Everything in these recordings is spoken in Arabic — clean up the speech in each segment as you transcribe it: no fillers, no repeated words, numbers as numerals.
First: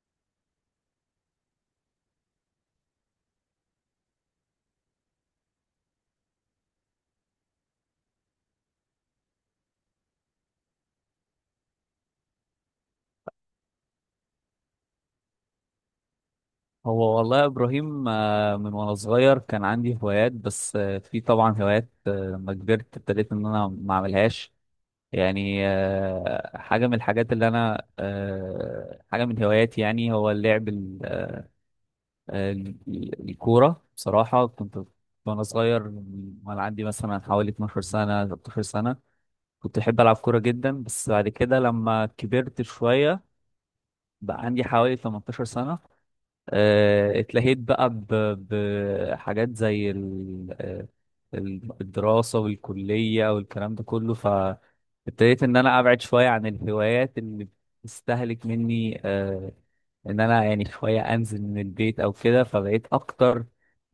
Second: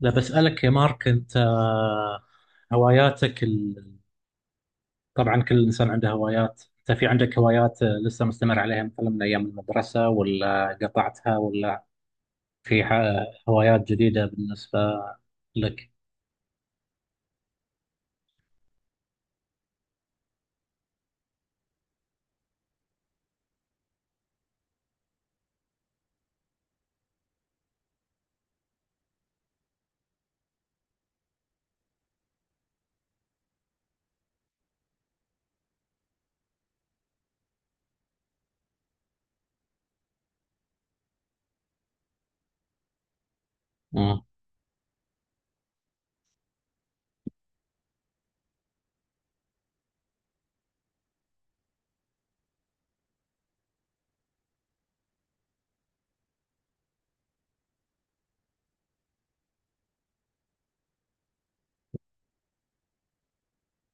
لا بسألك يا مارك أنت هواياتك طبعا كل إنسان عنده هوايات. أنت في عندك هوايات لسه مستمر عليها مثلا من أيام المدرسة ولا قطعتها ولا في هوايات جديدة بالنسبة لك. هو والله يا ابراهيم، من وانا صغير كان عندي هوايات، بس في طبعا هوايات. لما كبرت ابتديت ان انا ما اعملهاش. يعني حاجه من الحاجات اللي انا حاجه من هواياتي، يعني هو اللعب الكوره. بصراحه كنت وانا صغير، وانا عندي مثلا حوالي 12 سنه 13 سنه، كنت احب العب كوره جدا. بس بعد كده لما كبرت شويه، مم. بقى عندي حوالي 18 سنه، اتلهيت بقى بحاجات زي الدراسة والكلية والكلام ده كله. فابتديت إن أنا أبعد شوية عن الهوايات اللي بتستهلك مني. إن أنا يعني شوية أنزل من البيت أو كده، فبقيت أكتر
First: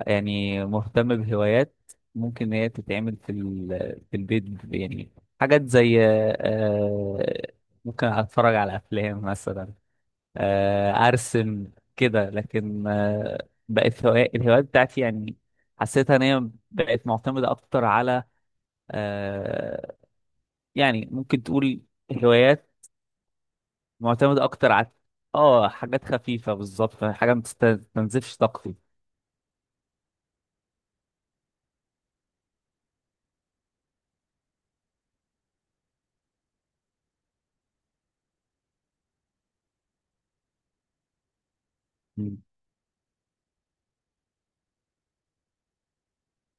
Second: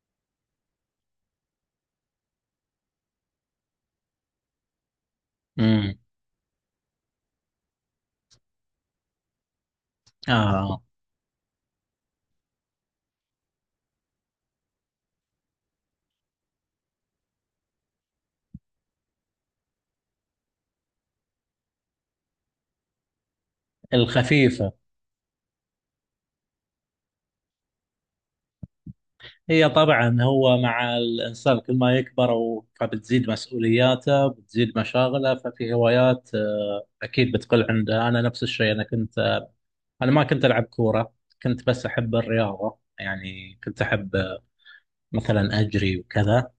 يعني مهتم بهوايات ممكن إن هي تتعمل في في البيت، يعني حاجات مم. زي ممكن أتفرج على أفلام مثلا، آه ارسم كده. لكن بقت الهوايات بتاعتي يعني حسيتها ان هي بقت معتمده اكتر على آه، يعني ممكن تقول هوايات معتمده الخفيفة. اكتر على اه حاجات خفيفه، بالظبط حاجه ما تستنزفش طاقتي. هي طبعا هو مع الإنسان كل ما يكبر فبتزيد مسؤولياته بتزيد مشاغله ففي هوايات أكيد بتقل عنده. أنا نفس الشيء، أنا ما كنت ألعب كورة، كنت بس أحب مم، الرياضة، يعني كنت أحب مثلا أجري وكذا.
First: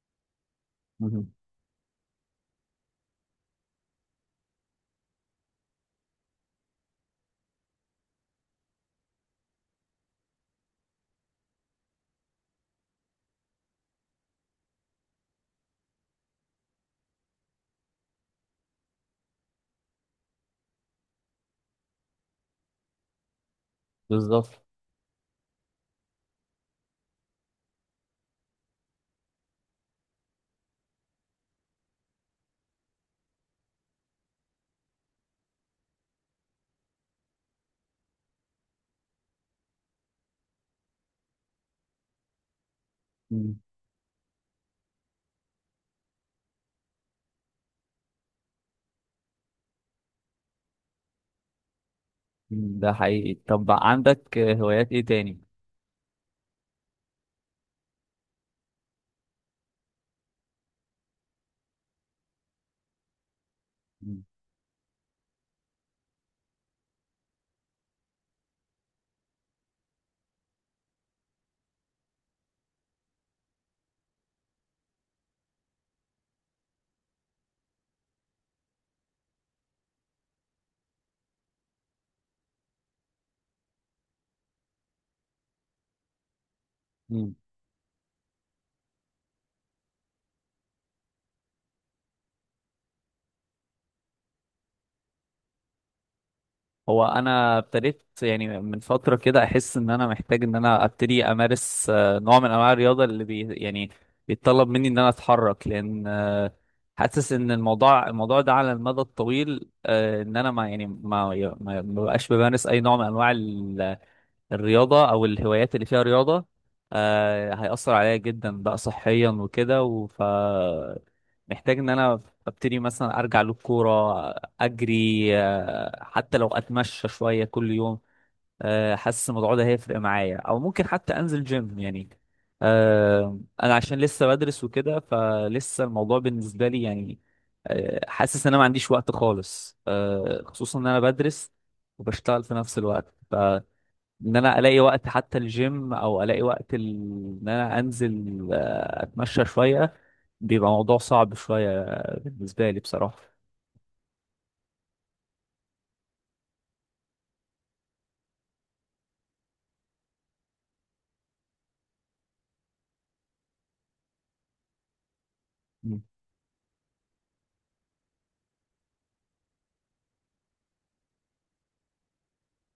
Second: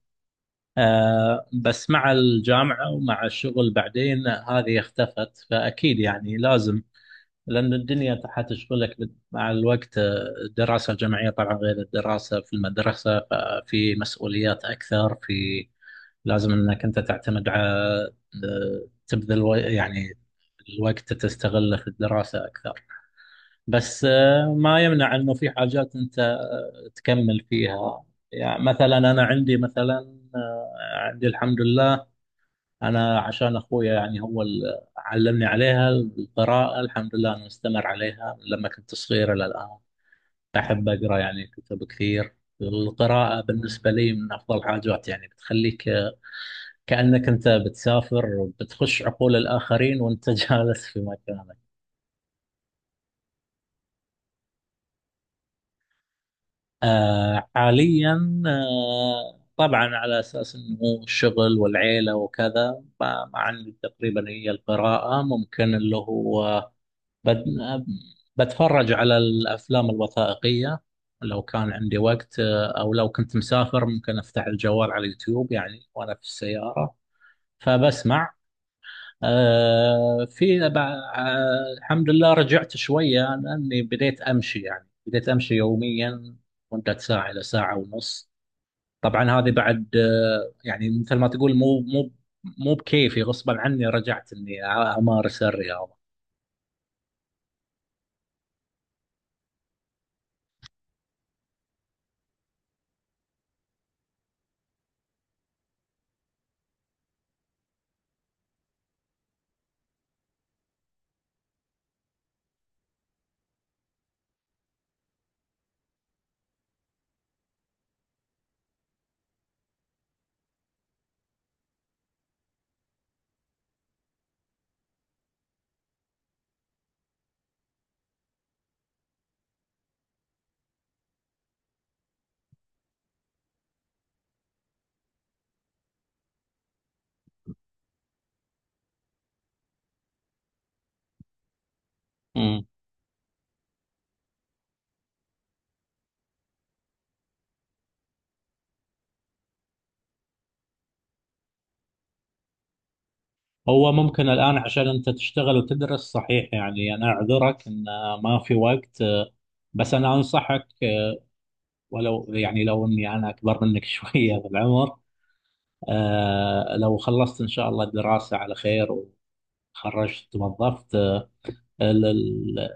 مم، بس مع الجامعة ومع الشغل بعدين هذه اختفت، فأكيد يعني لازم، لأن الدنيا حتشغلك مع الوقت. الدراسة الجامعية طبعا غير الدراسة في المدرسة، ففي مسؤوليات أكثر، في لازم أنك أنت تعتمد على تبذل يعني الوقت تستغله في الدراسة أكثر. بس بالظبط. ما يمنع انه في حاجات انت تكمل فيها. يعني مثلا انا عندي، مثلا عندي الحمد لله، انا عشان اخويا يعني هو اللي علمني عليها القراءة، الحمد لله انا مستمر عليها من لما كنت صغير الى الان، احب اقرا يعني كتب كثير. القراءة مم، بالنسبة لي من أفضل حاجات، يعني بتخليك كأنك أنت بتسافر، بتخش عقول الآخرين وأنت جالس في مكانك. مم، ده حقيقي. طب عندك هوايات ايه تاني؟ آه حاليا آه طبعا على اساس انه الشغل والعيله وكذا، ما عندي تقريبا، هي القراءه، ممكن اللي هو بد بتفرج على الافلام الوثائقيه. لو كان عندي وقت او لو كنت مسافر، ممكن افتح الجوال على اليوتيوب يعني وانا في السياره فبسمع. آه في الحمد لله رجعت شوية، لأني بديت أمشي، يعني بديت أمشي يوميا مدة ساعة مم، إلى ساعة ونص. طبعا هذه بعد آه، يعني مثل ما تقول، مو بكيفي، غصبا عني رجعت إني أمارس الرياضة. هو انا ابتديت يعني من فتره كده احس ان انا محتاج ان انا ابتدي امارس نوع من انواع الرياضه اللي بي يعني بيتطلب مني ان انا اتحرك. لان حاسس ان الموضوع ده على المدى الطويل، ان انا ما يعني ما بقاش بمارس اي نوع من انواع الرياضة أو الهوايات اللي فيها رياضة، آه هيأثر عليا جدا بقى صحيا وكده. وف محتاج إن أنا أبتدي مثلا أرجع للكورة، أجري، آه حتى لو أتمشى شوية كل يوم. آه حاسس الموضوع ده هيفرق معايا، أو ممكن حتى أنزل جيم يعني. آه أنا عشان لسه بدرس وكده، فلسه الموضوع بالنسبة لي يعني آه حاسس إن أنا ما عنديش وقت خالص، آه خصوصا إن أنا بدرس وبشتغل في مم. نفس الوقت. ان انا الاقي وقت حتى الجيم او الاقي وقت ان انا انزل اتمشى شويه، بيبقى موضوع صعب شويه بالنسبه لي بصراحه. هو ممكن الآن عشان أنت تشتغل وتدرس، صحيح، يعني أنا أعذرك إن ما في وقت، بس أنا أنصحك، ولو يعني لو إني أنا أكبر منك شوية بالعمر. مم. لو خلصت إن شاء الله الدراسة على خير وتخرجت توظفت، ال- ال-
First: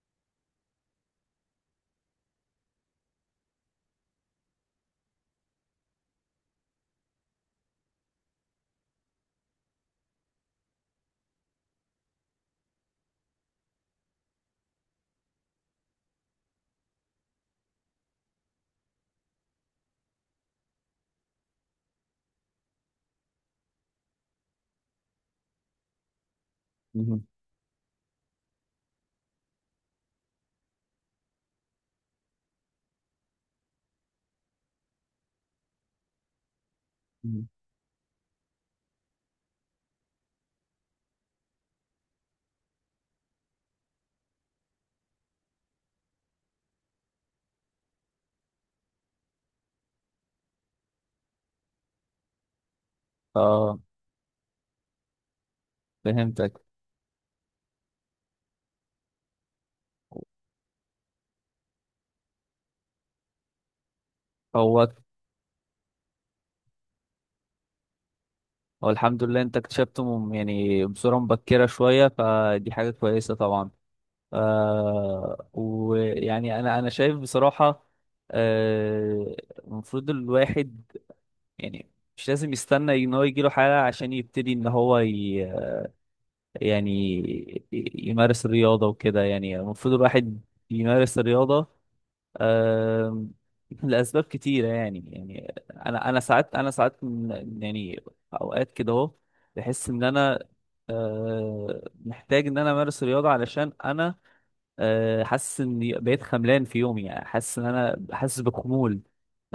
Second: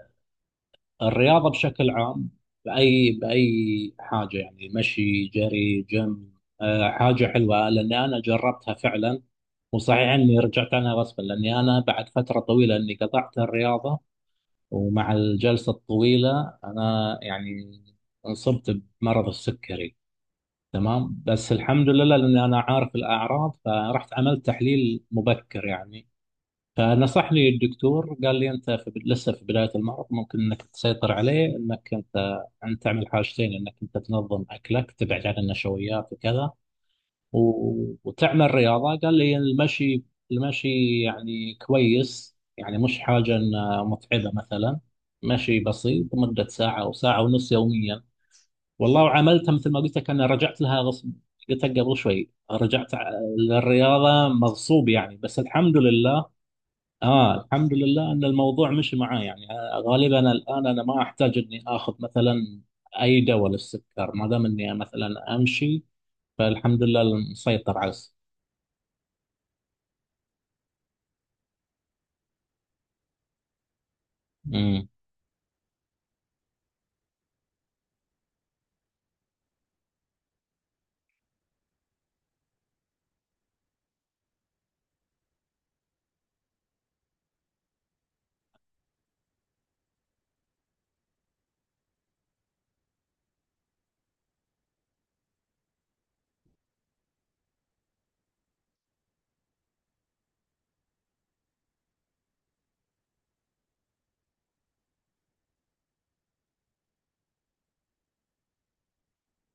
الرياضة بشكل عام، بأي حاجة يعني مشي، جري، جيم، حاجة حلوة. لأن أنا جربتها فعلا، وصحيح اني رجعت عنها غصبا لاني انا بعد فتره طويله اني قطعت الرياضه، ومع الجلسه الطويله انا يعني انصبت بمرض السكري. تمام، بس الحمد لله لأن أنا عارف الأعراض، فرحت عملت تحليل مبكر يعني، مم. فنصحني الدكتور قال لي أنت في لسه في بداية المرض، ممكن أنك تسيطر عليه، أنك أنت أن تعمل حاجتين: أنك أنت تنظم أكلك تبعد عن النشويات وكذا، مم. و... وتعمل رياضة. قال لي المشي، المشي يعني كويس، يعني مش حاجة متعبة مثلا، مشي بسيط مدة ساعة أو ساعة ونص يوميا. والله وعملتها مثل ما قلت لك، انا رجعت لها غصب، قلت لك قبل شوي، رجعت اه للرياضه مغصوب يعني، بس الحمد لله. فهمتك. اه الحمد لله ان الموضوع مشي معي يعني، غالبا الان انا ما احتاج اني اخذ مثلا اي دواء للسكر ما دام اني هو مثلا امشي، فالحمد لله مسيطر على السكر. هو الحمد لله انت اكتشفته يعني بصوره مبكره شويه، فدي حاجه كويسه طبعا. أمم. آه ويعني انا شايف بصراحه، آه، المفروض الواحد يعني مش لازم يستنى ان هو يجيله حاله عشان يبتدي ان هو ي... يعني يمارس الرياضة وكده. يعني المفروض الواحد يمارس الرياضة آم، لأسباب كتيرة. يعني يعني أنا ساعات ساعات يعني أوقات كده أهو بحس إن أنا محتاج إن أنا أمارس الرياضة. علشان أنا حاسس اني بقيت خملان في يومي، يعني حاسس ان انا حاسس بخمول،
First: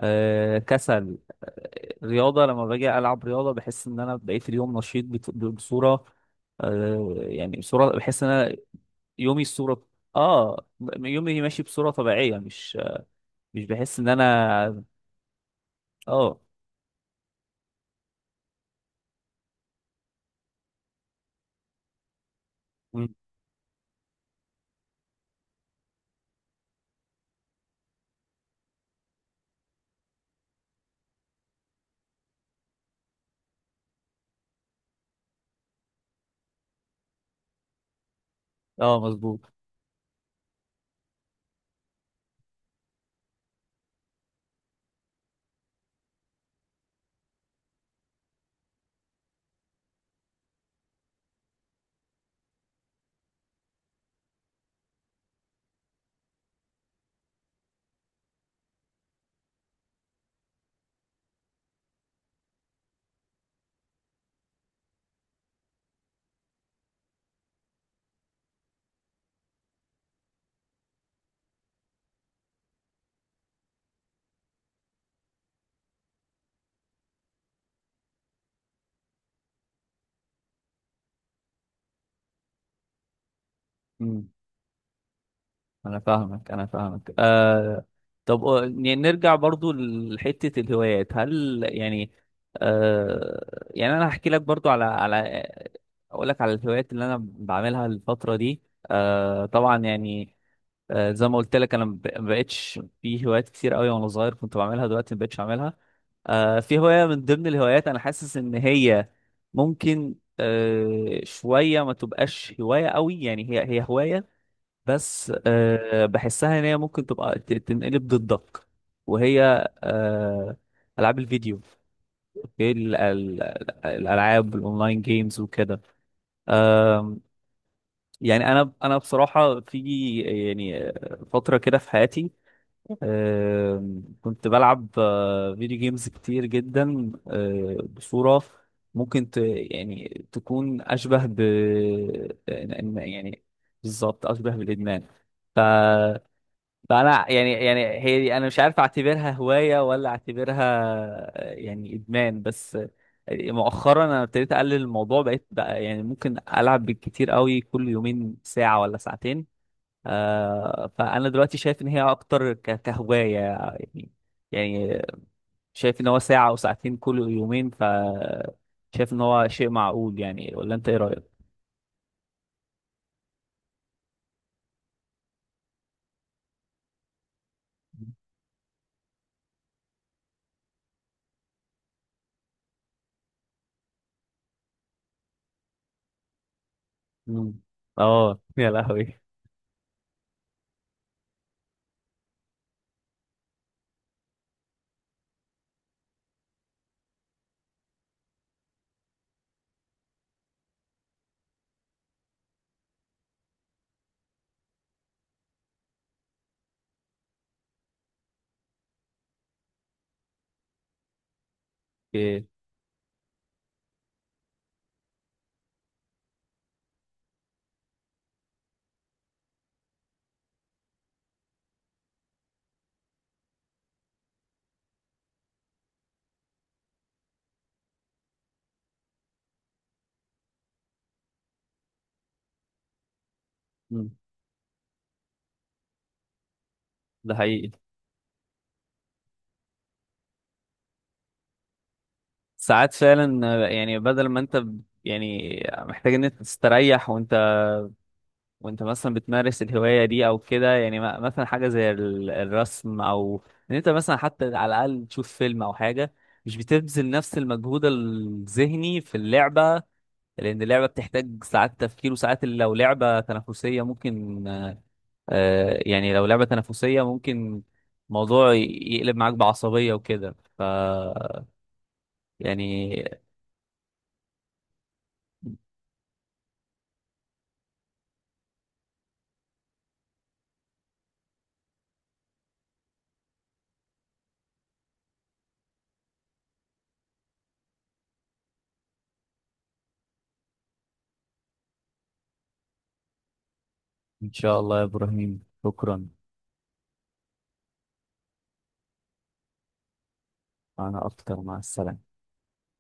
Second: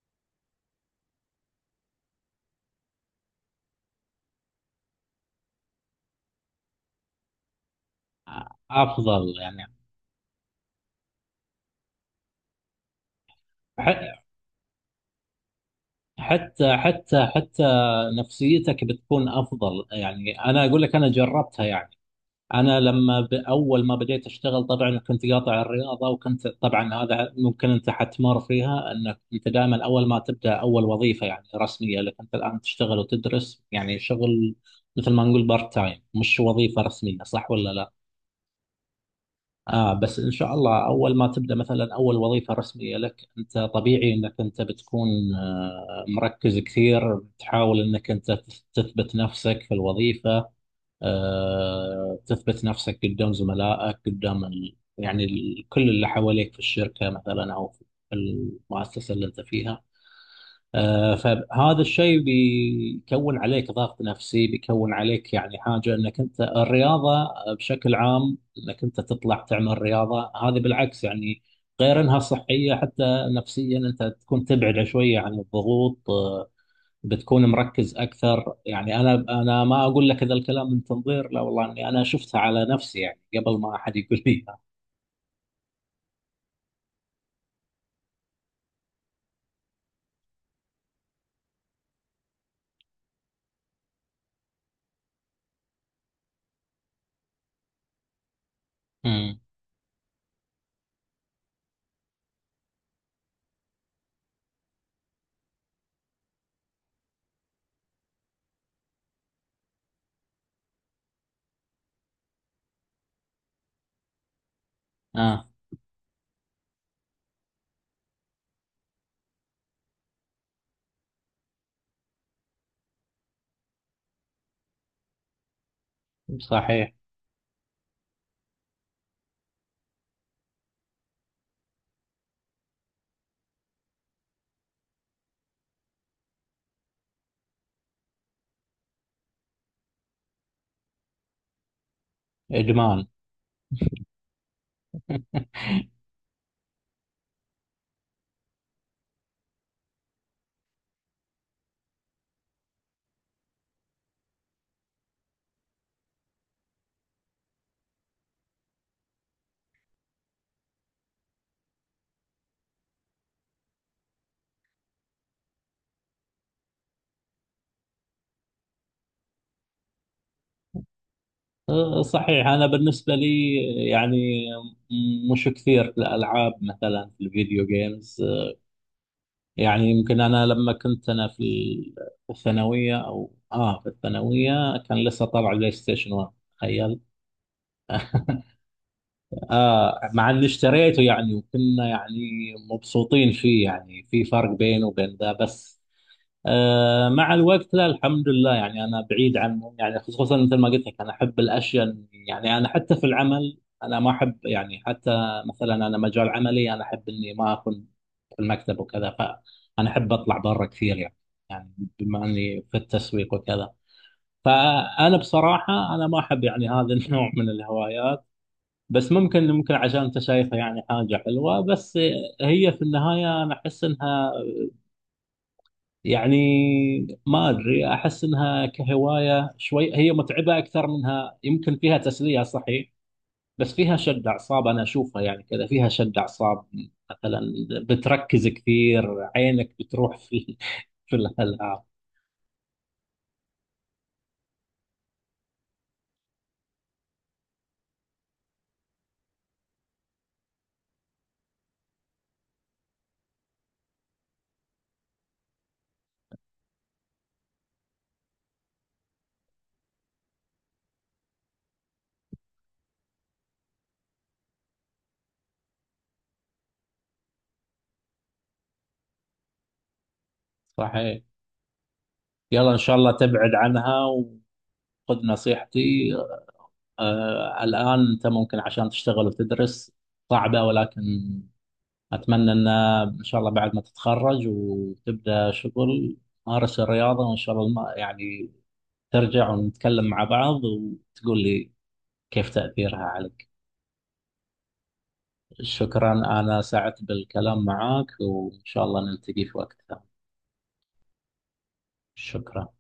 كسل. رياضة لما باجي ألعب رياضة بحس إن أنا بقيت اليوم نشيط بصورة يعني بصورة بحس إن أنا افضل يومي يعني. الصورة آه يومي ماشي بصورة طبيعية، مش مش بحس إن ح- أنا آه. حتى نفسيتك بتكون افضل يعني، انا اقول لك انا جربتها يعني، انا مم. لما اول ما بديت اشتغل طبعا كنت قاطع الرياضه، وكنت طبعا هذا ممكن انت حتمر فيها، انك انت دائما اول ما تبدا اول وظيفه يعني رسميه لك، انت الان تشتغل وتدرس يعني شغل مثل ما نقول بارت تايم، مش وظيفه رسميه، صح ولا لا؟ آه مظبوط. اه بس ان شاء الله اول ما تبدا مثلا اول وظيفه رسميه لك، انت طبيعي انك انت بتكون مركز كثير، بتحاول انك انت تثبت نفسك في الوظيفه، تثبت نفسك قدام زملائك، قدام يعني كل اللي حواليك في الشركة مثلا أو في المؤسسة اللي أنت فيها. فهذا الشيء بيكون عليك ضغط نفسي، بيكون عليك يعني حاجة أنك أنت الرياضة بشكل عام، أنك أنت تطلع تعمل رياضة، هذه بالعكس يعني، غير أنها صحية حتى نفسيا أنت تكون تبعد شوية عن الضغوط. بتكون مركز اكثر يعني، انا ما اقول لك هذا الكلام من تنظير، لا والله اني انا شفتها على نفسي يعني قبل ما احد يقول لي إياها. انا فاهمك، آه. طب نرجع برضو لحتة الهوايات. هل يعني آه يعني انا هحكي لك برضو على اقول لك على الهوايات اللي انا بعملها الفترة دي. امم. آه طبعا يعني زي ما قلت لك انا ما بقتش في هوايات كتير قوي وانا صغير كنت بعملها، دلوقتي ما بقتش اعملها. آه في هواية من ضمن الهوايات انا حاسس ان هي ممكن شوية ما تبقاش هواية قوي يعني. هي هواية بس اه بحسها ان هي ممكن تبقى تنقلب ضدك، وهي آه، العاب الفيديو. اوكي الالعاب الاونلاين جيمز وكده. آه، صحيح. يعني انا بصراحه في يعني فتره كده في حياتي، كنت بلعب فيديو جيمز كتير جدا بصوره ممكن ت يعني تكون اشبه ب ادمان. يعني بالظبط اشبه بالادمان. ف فانا يعني يعني هي دي انا مش عارف اعتبرها هوايه ولا اعتبرها يعني ادمان. بس مؤخرا انا ابتديت اقلل الموضوع، بقيت بقى يعني ممكن العب بالكتير قوي كل يومين ساعه ولا ساعتين. آه فانا دلوقتي شايف ان هي اكتر كهوايه يعني. يعني شايف ان هو ساعه او ساعتين كل يومين، ف شايف ان هو شيء معقول يعني، ولا انت ايه رايك؟ صحيح. انا بالنسبه لي يعني مش كثير في الالعاب مثلا في الفيديو جيمز، يعني يمكن انا لما كنت انا في الثانويه او اه في الثانويه كان لسه طالع بلاي ستيشن 1، تخيل. مم. اه يا لهوي. آه مع اللي اشتريته يعني، وكنا يعني مبسوطين فيه يعني، في فرق بينه وبين ذا. بس آه مع الوقت لا الحمد لله يعني أنا بعيد عنهم، يعني خصوصا مثل ما قلت لك أنا أحب الأشياء، يعني أنا حتى في العمل أنا ما أحب يعني حتى مثلا، أنا مجال عملي أنا أحب إني ما أكون في المكتب وكذا، فأنا أحب أطلع برا كثير يعني، يعني بما إيه. إني في التسويق وكذا. فأنا بصراحة أنا ما أحب يعني هذا النوع من الهوايات. بس ممكن، ممكن عشان انت شايفها يعني حاجة حلوة، بس هي في النهاية انا احس انها يعني ما ادري، احس انها كهواية شوي هي متعبة اكثر منها، يمكن فيها تسلية صحيح، بس فيها مم. شد اعصاب، انا اشوفها يعني كذا فيها شد اعصاب ده مثلا. حقيقي. بتركز كثير، عينك بتروح في في الالعاب. ساعات فعلا يعني بدل ما انت يعني محتاج ان انت تستريح، وانت مثلا بتمارس الهواية دي او كده يعني، مثلا حاجة زي الرسم، او ان انت مثلا حتى على الاقل تشوف فيلم او حاجة، مش بتبذل نفس المجهود الذهني في اللعبة. لان اللعبة بتحتاج ساعات تفكير، وساعات لو لعبة تنافسية ممكن لو لعبة تنافسية ممكن موضوع يقلب معاك بعصبية وكده. ف صحيح. يلا ان يعني شاء الله تبعد عنها، وخذ نصيحتي. آه الان انت ممكن عشان تشتغل وتدرس صعبة، ولكن أتمنى أن إن شاء الله بعد ما تتخرج وتبدأ شغل، مارس الرياضة، وإن شاء الله يعني ترجع ونتكلم مع بعض وتقول لي كيف تأثيرها عليك. إن شاء الله يا إبراهيم، شكرا. شكرا. أنا سعدت بالكلام معك وإن شاء الله نلتقي في وقت ثاني. أنا أكتر، مع السلامة. شكرا.